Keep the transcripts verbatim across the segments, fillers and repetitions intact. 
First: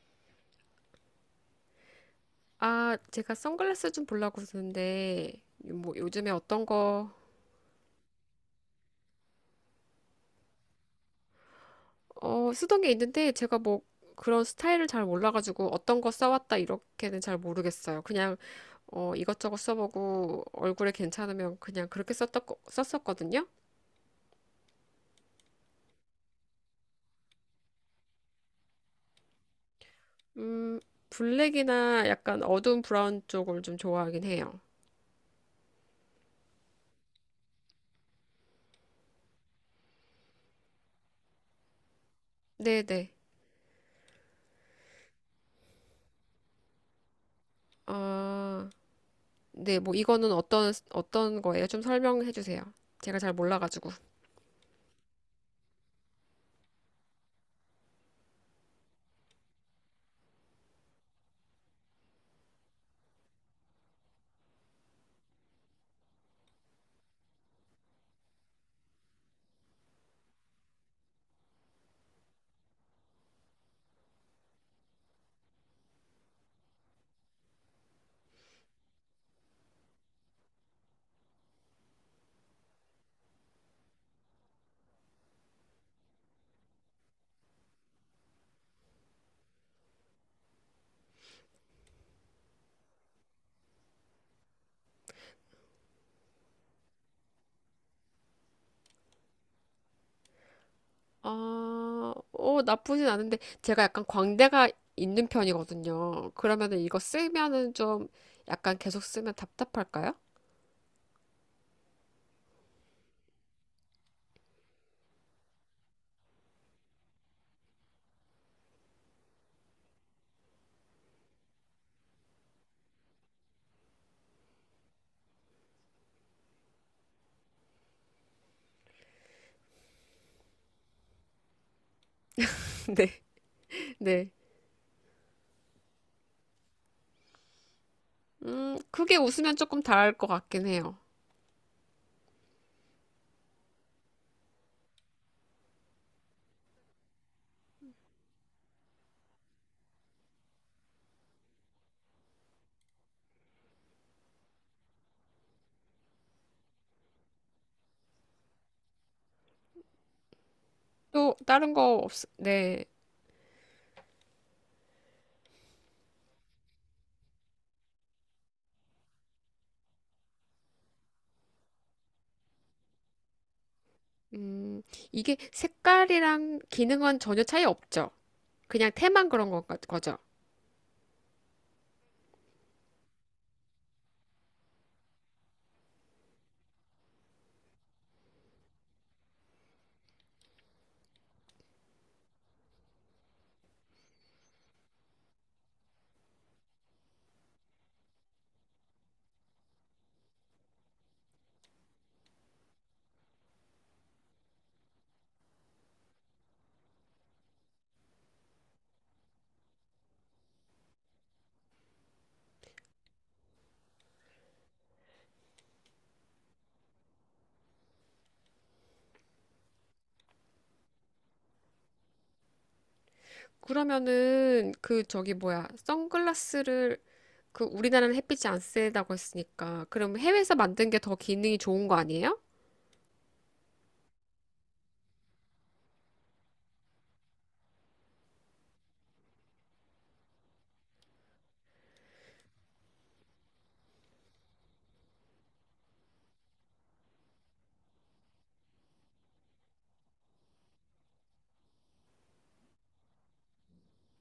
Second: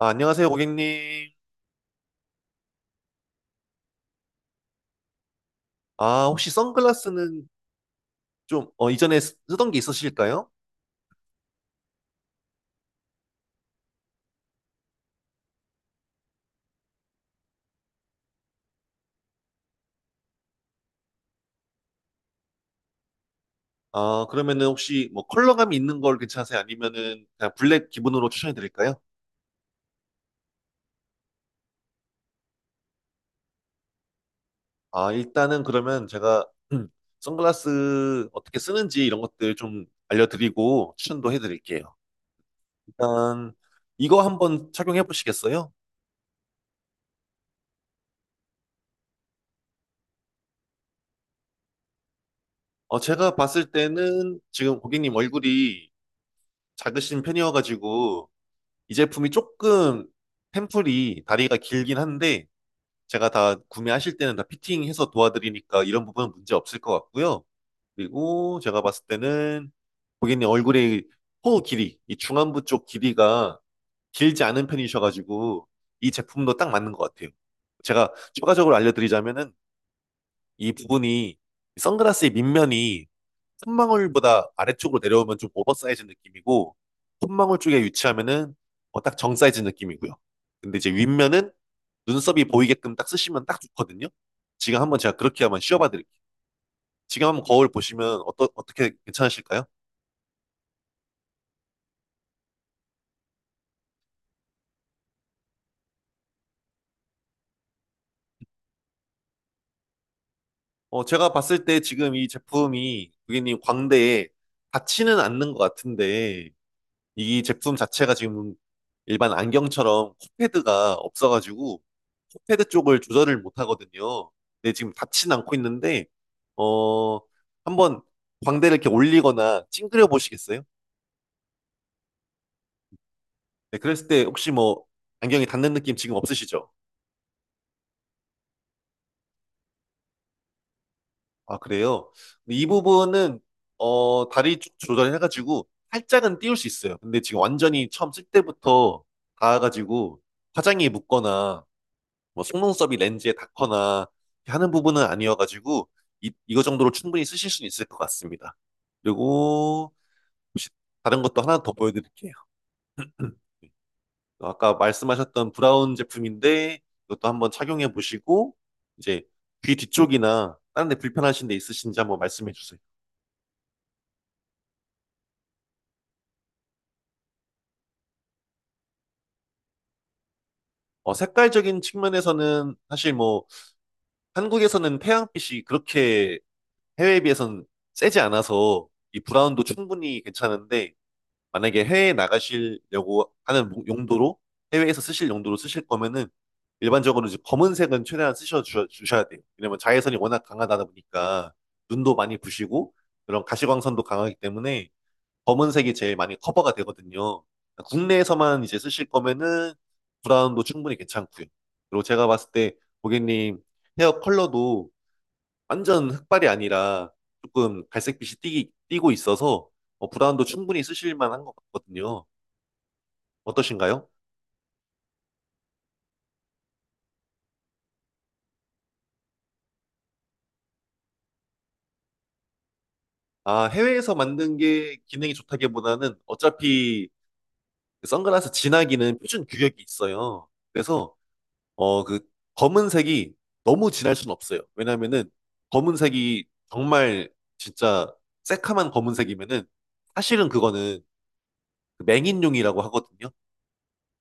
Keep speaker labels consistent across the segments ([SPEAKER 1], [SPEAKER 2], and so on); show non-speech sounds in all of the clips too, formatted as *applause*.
[SPEAKER 1] 아, 안녕하세요, 고객님.
[SPEAKER 2] 아, 제가 선글라스 좀 보려고 그러는데, 뭐
[SPEAKER 1] 아,
[SPEAKER 2] 요즘에
[SPEAKER 1] 혹시
[SPEAKER 2] 어떤 거,
[SPEAKER 1] 선글라스는 좀, 어, 이전에 쓰- 쓰던 게 있으실까요?
[SPEAKER 2] 어, 쓰던 게 있는데, 제가 뭐 그런 스타일을 잘 몰라가지고 어떤 거 써왔다 이렇게는 잘 모르겠어요. 그냥, 어, 이것저것 써보고 얼굴에 괜찮으면 그냥 그렇게 썼던, 거- 썼었거든요.
[SPEAKER 1] 아, 그러면은 혹시 뭐 컬러감이 있는 걸 괜찮으세요? 아니면은 그냥 블랙 기본으로 추천해 드릴까요?
[SPEAKER 2] 음, 블랙이나 약간 어두운 브라운 쪽을 좀 좋아하긴 해요.
[SPEAKER 1] 아, 일단은 그러면 제가 *clears throat* 음, 선글라스 어떻게 쓰는지 이런 것들 좀 알려드리고 추천도 해 드릴게요.
[SPEAKER 2] 네네.
[SPEAKER 1] 일단 이거 한번 착용해 보시겠어요?
[SPEAKER 2] 아, 네, 뭐 이거는 어떤, 어떤 거예요? 좀 설명해 주세요.
[SPEAKER 1] 어,
[SPEAKER 2] 제가 잘
[SPEAKER 1] 제가 봤을
[SPEAKER 2] 몰라가지고.
[SPEAKER 1] 때는 지금 고객님 얼굴이 작으신 편이어가지고 이 제품이 조금 템플이 다리가 길긴 한데 제가 다 구매하실 때는 다 피팅해서 도와드리니까 이런 부분은 문제 없을 것 같고요. 그리고 제가 봤을 때는 고객님 얼굴의 코 길이, 이 중안부 쪽 길이가 길지 않은 편이셔가지고 이 제품도 딱 맞는 것 같아요. 제가 추가적으로 알려드리자면은 이 부분이 선글라스의 밑면이 콧망울보다 아래쪽으로 내려오면 좀 오버사이즈 느낌이고 콧망울 쪽에 위치하면은 어, 딱 정사이즈 느낌이고요. 근데 이제 윗면은 눈썹이 보이게끔 딱 쓰시면 딱 좋거든요. 지금 한번 제가 그렇게 한번 씌워봐 드릴게요. 지금 한번 거울 보시면 어떠, 어떻게 괜찮으실까요?
[SPEAKER 2] 아, 어, 나쁘진 않은데 제가 약간 광대가 있는 편이거든요. 그러면은 이거 쓰면은 좀 약간 계속 쓰면 답답할까요?
[SPEAKER 1] 어, 제가 봤을 때 지금 이 제품이 고객님 광대에 닿지는 않는 것 같은데 이 제품 자체가 지금 일반 안경처럼 코패드가 없어가지고 코패드 쪽을 조절을 못 하거든요. 근데 지금 닿진 않고 있는데, 어, 한번 광대를 이렇게 올리거나 찡그려 보시겠어요?
[SPEAKER 2] *laughs* 네,
[SPEAKER 1] 네, 그랬을 때
[SPEAKER 2] 네.
[SPEAKER 1] 혹시 뭐 안경이 닿는 느낌 지금 없으시죠?
[SPEAKER 2] 음, 크게 웃으면 조금 다를 것 같긴 해요.
[SPEAKER 1] 아, 그래요? 근데 이 부분은, 어, 다리 쪽 조절해가지고 살짝은 띄울 수 있어요. 근데 지금 완전히 처음 쓸 때부터 닿아가지고 화장이 묻거나 뭐 속눈썹이 렌즈에 닿거나 하는 부분은 아니어가지고 이, 이거 정도로 충분히 쓰실 수는 있을 것 같습니다. 그리고 혹시 다른
[SPEAKER 2] 또
[SPEAKER 1] 것도 하나 더
[SPEAKER 2] 다른 거 없,
[SPEAKER 1] 보여드릴게요.
[SPEAKER 2] 네.
[SPEAKER 1] *clears throat* *laughs* 아까 말씀하셨던 브라운 제품인데 이것도 한번 착용해 보시고 이제 귀 뒤쪽이나 다른 데 불편하신 데 있으신지 한번 말씀해 주세요.
[SPEAKER 2] 음, 이게 색깔이랑 기능은 전혀 차이 없죠. 그냥 테만 그런 것 같- 거죠.
[SPEAKER 1] 어, 색깔적인 측면에서는 사실 뭐 한국에서는 태양빛이 그렇게 해외에 비해서는 세지 않아서 이 브라운도 충분히 괜찮은데 만약에 해외에 나가시려고 하는 목- 용도로 해외에서 쓰실 용도로 쓰실 거면은 일반적으로 이제 검은색은 최대한 쓰셔 주, 주셔야 돼요. 왜냐면 자외선이 워낙 강하다 보니까 눈도 많이 부시고 그런 가시광선도 강하기 때문에 검은색이 제일 많이 커버가 되거든요. 국내에서만 이제 쓰실 거면은 브라운도 충분히 괜찮고요. 그리고 제가 봤을 때 고객님 헤어 컬러도 완전 흑발이 아니라 조금 갈색빛이 띠, 띠고 있어서 어, 브라운도 충분히 쓰실 만한 것 같거든요. 어떠신가요?
[SPEAKER 2] 그러면은 그 저기 뭐야, 선글라스를 그 우리나라는 햇빛이 안 세다고 했으니까 그럼 해외에서 만든 게 더 기능이 좋은 거 아니에요?
[SPEAKER 1] 아, 해외에서 만든 게 기능이 좋다기보다는 어차피 그 선글라스 진하기는 표준 규격이 있어요. 그래서 어, 그 검은색이 너무 진할 순 없어요. 왜냐면은 검은색이 정말 진짜 새카만 검은색이면은 사실은 그거는 그 맹인용이라고 하거든요.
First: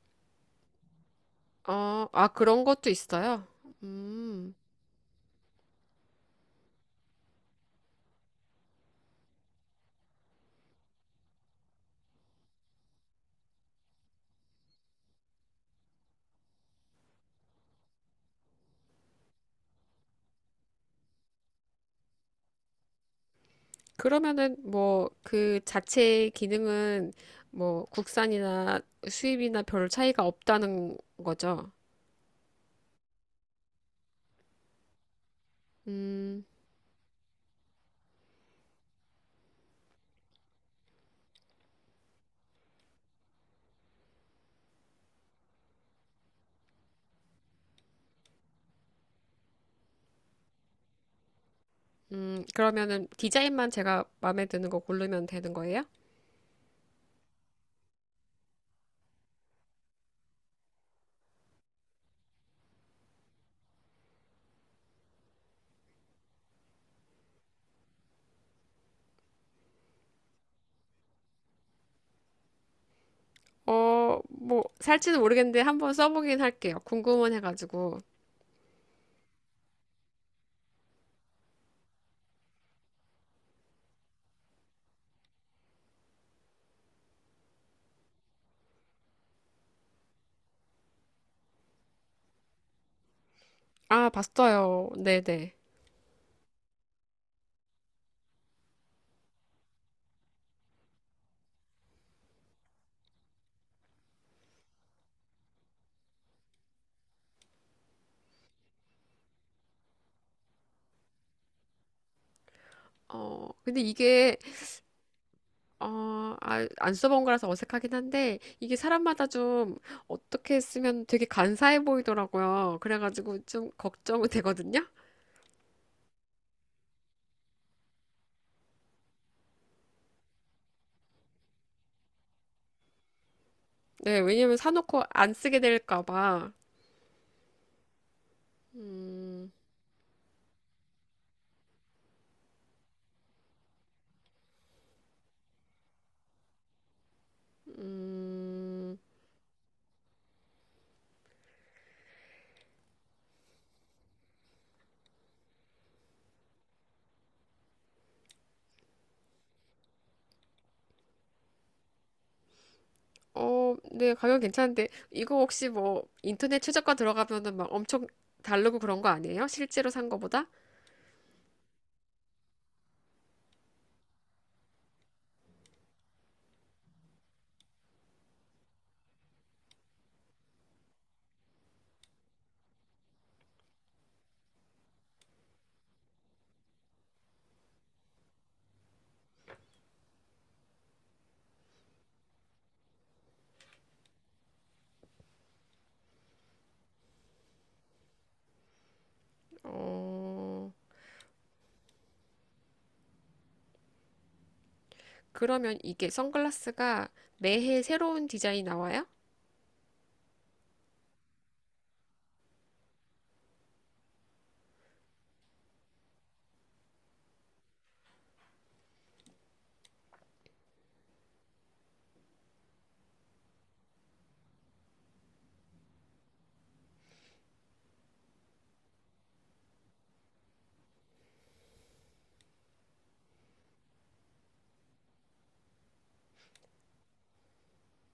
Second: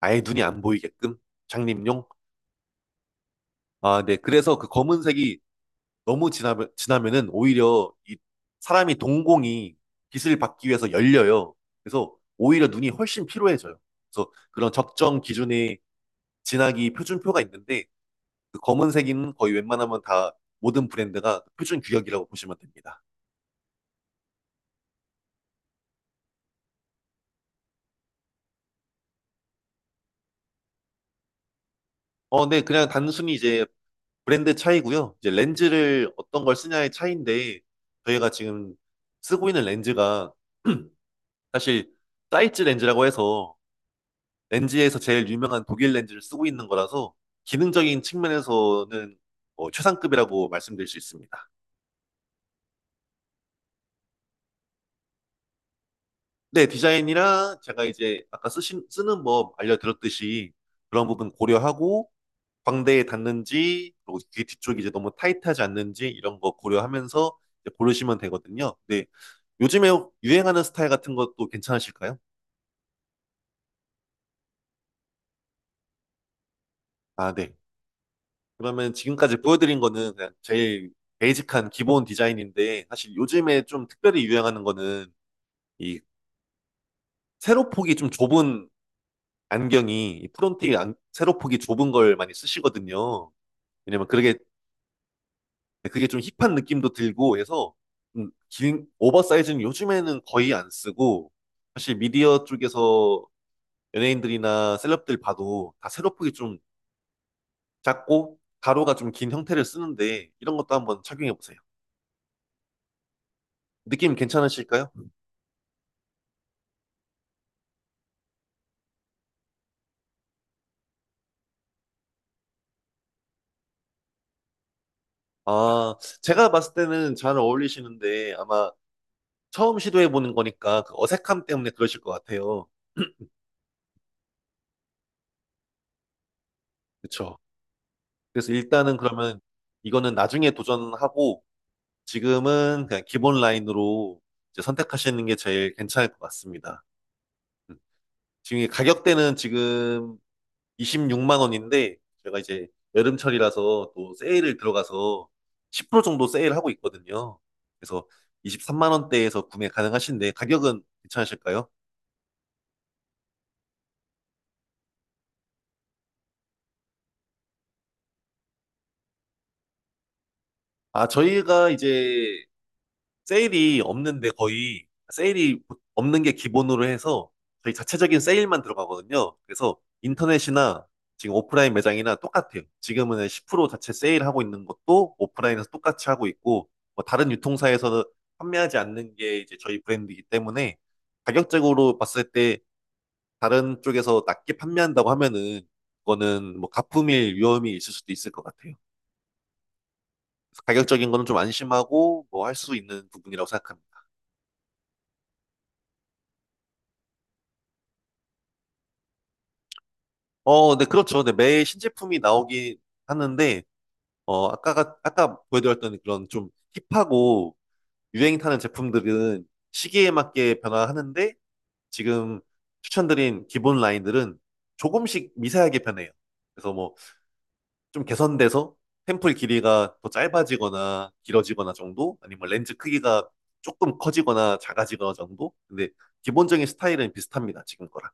[SPEAKER 1] 아예 눈이 안 보이게끔 장님용.
[SPEAKER 2] 어, 아, 그런 것도 있어요.
[SPEAKER 1] 아, 네.
[SPEAKER 2] 음,
[SPEAKER 1] 그래서 그 검은색이 너무 지나면 지나면은 오히려 이 사람이 동공이 빛을 받기 위해서 열려요. 그래서 오히려 눈이 훨씬 피로해져요. 그래서 그런 적정 기준의 진하기 표준표가 있는데 그 검은색인 거의 웬만하면 다 모든 브랜드가 그 표준 규격이라고 보시면 됩니다.
[SPEAKER 2] 그러면은 뭐 그 자체 기능은 뭐 국산이나 수입이나 별 차이가 없다는 거죠.
[SPEAKER 1] 어, 네. 그냥 단순히 이제 브랜드 차이고요. 이제 렌즈를 어떤
[SPEAKER 2] 음,
[SPEAKER 1] 걸 쓰냐의 차이인데 저희가 지금 쓰고 있는 렌즈가 *clears throat* 사실 사이즈 렌즈라고 해서 렌즈에서 제일 유명한 독일 렌즈를 쓰고 있는 거라서 기능적인 측면에서는 뭐 최상급이라고 말씀드릴 수 있습니다.
[SPEAKER 2] 음, 그러면은 디자인만 제가 마음에 드는 거 고르면 되는 거예요?
[SPEAKER 1] 네, 디자인이랑 제가 이제 아까 쓰신, 쓰는 법 알려드렸듯이 그런 부분 고려하고 광대에 닿는지 그리고 귀 뒤쪽이 이제 너무 타이트하지 않는지 이런 거 고려하면서 이제 고르시면 되거든요. 네, 요즘에 유행하는 스타일 같은 것도 괜찮으실까요?
[SPEAKER 2] 어, 뭐 살지는 모르겠는데 한번 써보긴 할게요.
[SPEAKER 1] 아,
[SPEAKER 2] 궁금은
[SPEAKER 1] 네.
[SPEAKER 2] 해가지고.
[SPEAKER 1] 그러면 지금까지 보여드린 거는 그냥 제일 베이직한 기본 디자인인데 사실 요즘에 좀 특별히 유행하는 거는 이 세로폭이 좀 좁은 안경이 이 프론틱 안, 세로폭이 좁은 걸 많이 쓰시거든요. 왜냐면
[SPEAKER 2] 아,
[SPEAKER 1] 그게
[SPEAKER 2] 봤어요. 네네.
[SPEAKER 1] 그게 좀 힙한 느낌도 들고 해서 좀 긴 오버사이즈는 요즘에는 거의 안 쓰고 사실 미디어 쪽에서 연예인들이나 셀럽들 봐도 다 세로폭이 좀 작고 가로가 좀 긴 형태를 쓰는데 이런 것도 한번 착용해 보세요.
[SPEAKER 2] 어, 근데
[SPEAKER 1] 느낌
[SPEAKER 2] 이게
[SPEAKER 1] 괜찮으실까요?
[SPEAKER 2] 어, 아, 안 써본 거라서 어색하긴 한데, 이게 사람마다 좀 어떻게 쓰면 되게 간사해 보이더라고요. 그래가지고 좀 걱정은 되거든요?
[SPEAKER 1] 아, 제가 봤을 때는 잘 어울리시는데 아마 처음 시도해보는 거니까 그 어색함 때문에 그러실 것 같아요.
[SPEAKER 2] 네, 왜냐면 사놓고 안 쓰게 될까 봐.
[SPEAKER 1] 그쵸? 그래서 일단은 그러면
[SPEAKER 2] 음,
[SPEAKER 1] 이거는 나중에 도전하고 지금은 그냥 기본 라인으로 이제 선택하시는 게 제일 괜찮을 것 같습니다. 음. 지금 이
[SPEAKER 2] 음,
[SPEAKER 1] 가격대는 지금 이십육만 원인데 제가 이제 여름철이라서 또 세일을 들어가서 십 퍼센트 정도 세일하고 있거든요. 그래서 이십삼만 원대에서 구매 가능하신데 가격은 괜찮으실까요?
[SPEAKER 2] 어, 네, 가격 괜찮은데, 이거 혹시 뭐 인터넷 최저가 들어가면은 막 엄청 다르고 그런 거 아니에요? 실제로 산 거보다?
[SPEAKER 1] 아, 저희가 이제 세일이 없는데 거의 세일이 없는 게 기본으로 해서 저희 자체적인 세일만 들어가거든요. 그래서 인터넷이나 지금 오프라인 매장이나 똑같아요. 지금은 십 퍼센트 자체 세일하고 있는 것도 오프라인에서 똑같이 하고 있고 뭐 다른 유통사에서는 판매하지 않는 게 이제 저희 브랜드이기 때문에 가격적으로 봤을 때 다른 쪽에서 낮게 판매한다고 하면은 그거는 뭐 가품일 위험이 있을 수도 있을 것 같아요.
[SPEAKER 2] 어,
[SPEAKER 1] 가격적인 거는 좀 안심하고 뭐 할 수 있는 부분이라고 생각합니다.
[SPEAKER 2] 그러면 이게 선글라스가 매해 새로운 디자인 나와요?
[SPEAKER 1] 어, 네, 그렇죠. 네, 매일 신제품이 나오긴 하는데, 어, 아까가, 아까 보여드렸던 그런 좀 힙하고 유행 타는 제품들은 시기에 맞게 변화하는데, 지금 추천드린 기본 라인들은 조금씩 미세하게 변해요. 그래서 뭐 좀 개선돼서 템플 길이가 더 짧아지거나 길어지거나 정도, 아니면 렌즈 크기가 조금 커지거나 작아지거나 정도. 근데 기본적인 스타일은 비슷합니다. 지금 거랑.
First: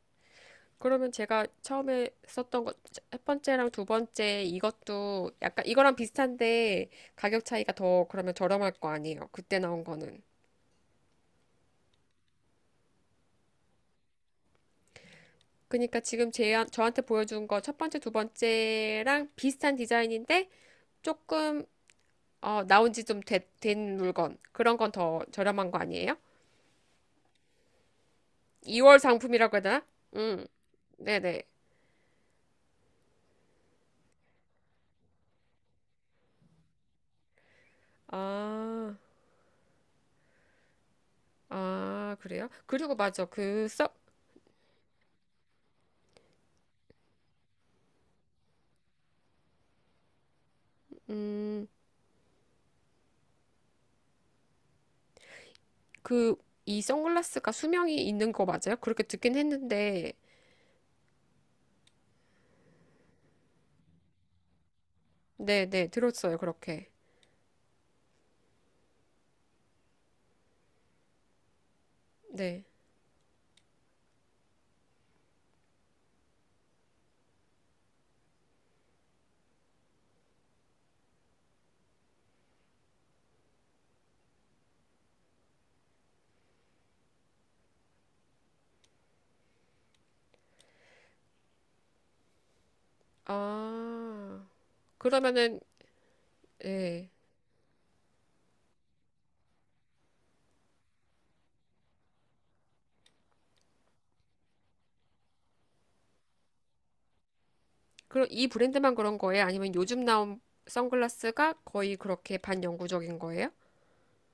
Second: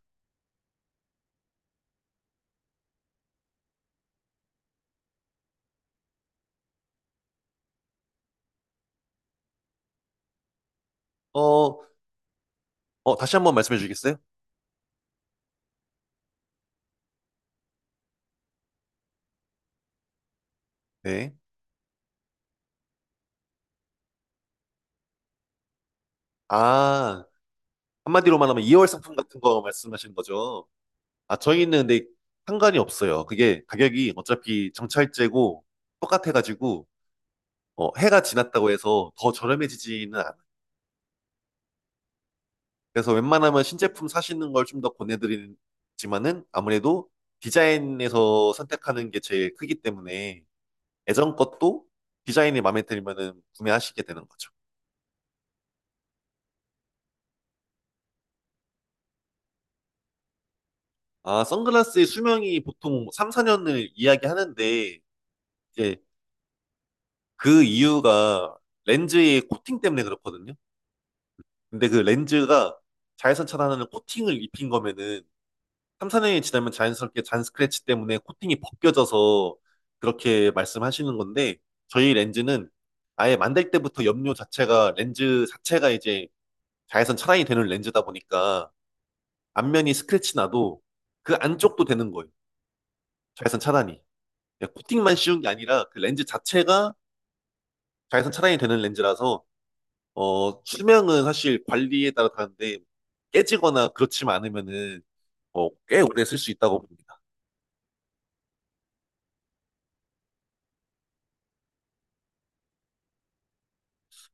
[SPEAKER 2] 그러면 제가 처음에 썼던 것, 첫 번째랑 두 번째 이것도 약간 이거랑 비슷한데 가격 차이가 더 그러면 저렴할 거 아니에요. 그때 나온 거는.
[SPEAKER 1] 어, 어, 다시 한 번 말씀해 주시겠어요?
[SPEAKER 2] 그러니까 지금 제, 저한테 보여준 거 첫 번째, 두 번째랑 비슷한 디자인인데
[SPEAKER 1] 네.
[SPEAKER 2] 조금 어, 나온 지 좀 된 물건. 그런 건 더 저렴한 거 아니에요?
[SPEAKER 1] 아, 한마디로만 하면 이월
[SPEAKER 2] 이 월
[SPEAKER 1] 상품 같은
[SPEAKER 2] 상품이라고
[SPEAKER 1] 거
[SPEAKER 2] 해야 되나?
[SPEAKER 1] 말씀하시는
[SPEAKER 2] 음.
[SPEAKER 1] 거죠? 아,
[SPEAKER 2] 네네.
[SPEAKER 1] 저희는 근데 상관이 없어요. 그게 가격이 어차피 정찰제고 똑같아가지고, 어, 해가 지났다고
[SPEAKER 2] 아,
[SPEAKER 1] 해서 더 저렴해지지는 않아요.
[SPEAKER 2] 아, 그래요? 그리고
[SPEAKER 1] 그래서
[SPEAKER 2] 맞아.
[SPEAKER 1] 웬만하면
[SPEAKER 2] 그 써,
[SPEAKER 1] 신제품 사시는 걸 좀 더 권해드리지만은 아무래도 디자인에서 선택하는 게 제일 크기 때문에 예전
[SPEAKER 2] 음.
[SPEAKER 1] 것도 디자인이 마음에 들면은 구매하시게 되는 거죠.
[SPEAKER 2] 그, 이 선글라스가 수명이 있는 거 맞아요? 그렇게 듣긴 했는데,
[SPEAKER 1] 아, 선글라스의 수명이 보통 삼, 사 년을 이야기하는데,
[SPEAKER 2] 네, 네,
[SPEAKER 1] 이제
[SPEAKER 2] 들었어요, 그렇게.
[SPEAKER 1] 그 이유가 렌즈의 코팅 때문에 그렇거든요. 근데 그
[SPEAKER 2] 네.
[SPEAKER 1] 렌즈가 자외선 차단하는 코팅을 입힌 거면은 삼, 사 년이 지나면 자연스럽게 잔 스크래치 때문에 코팅이 벗겨져서 그렇게 말씀하시는 건데, 저희 렌즈는 아예 만들 때부터 염료 자체가 렌즈 자체가 이제 자외선 차단이 되는 렌즈다 보니까 앞면이 스크래치 나도 그 안쪽도 되는 거예요. 자외선 차단이.
[SPEAKER 2] 아,
[SPEAKER 1] 그냥 코팅만 씌운 게
[SPEAKER 2] 그러면은,
[SPEAKER 1] 아니라 그 렌즈 자체가
[SPEAKER 2] 예.
[SPEAKER 1] 자외선 차단이 되는 렌즈라서 어 수명은 사실 관리에 따라 다른데 깨지거나 그렇지만 않으면은 어, 꽤 오래 쓸 수 있다고 봅니다.
[SPEAKER 2] 그럼 이 브랜드만 그런 거예요? 아니면 요즘 나온 선글라스가 거의 그렇게 반영구적인 거예요?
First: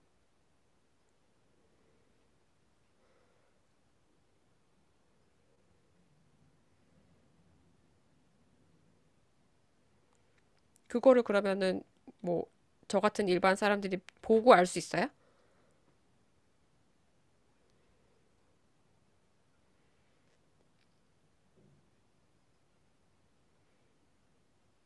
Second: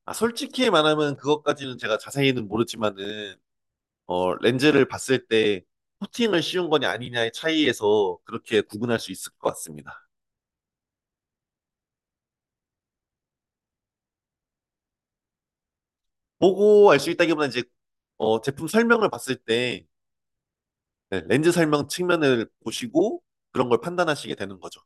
[SPEAKER 1] 아 솔직히 말하면 그것까지는 제가 자세히는 모르지만은 어 렌즈를 봤을 때 코팅을 씌운 거냐 아니냐의 차이에서 그렇게 구분할 수 있을 것 같습니다.
[SPEAKER 2] 그거를 그러면은, 뭐, 저 같은 일반 사람들이 보고 알 수 있어요?
[SPEAKER 1] 보고 알 수 있다기보다 이제 어 제품 설명을 봤을 때 네, 렌즈 설명 측면을 보시고 그런 걸 판단하시게 되는 거죠.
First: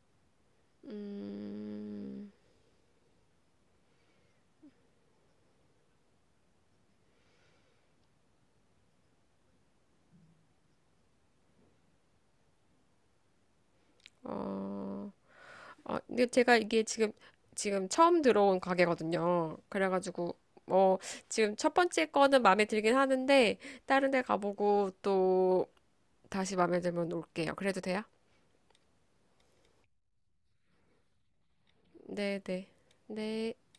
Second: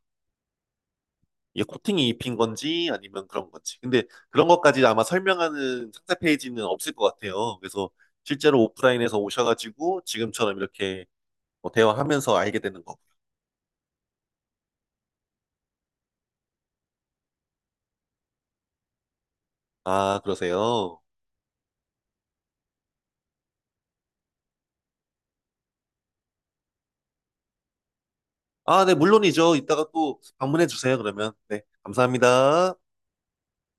[SPEAKER 1] 이게 코팅이
[SPEAKER 2] 음,
[SPEAKER 1] 입힌 건지 아니면 그런 건지. 근데 그런 것까지 아마 설명하는 상세 페이지는 없을 것 같아요. 그래서 실제로 오프라인에서 오셔가지고 지금처럼 이렇게 뭐 대화하면서 알게 되는 거고.
[SPEAKER 2] 어, 아, 근데 제가 이게 지금 지금 처음 들어온 가게거든요.
[SPEAKER 1] 아,
[SPEAKER 2] 그래가지고 뭐
[SPEAKER 1] 그러세요?
[SPEAKER 2] 지금 첫 번째 거는 마음에 들긴 하는데 다른 데 가보고 또 다시 마음에 들면 올게요. 그래도 돼요?
[SPEAKER 1] 아, 네, 물론이죠. 이따가 또 방문해 주세요, 그러면. 네,
[SPEAKER 2] 네, 네.
[SPEAKER 1] 감사합니다.
[SPEAKER 2] 네.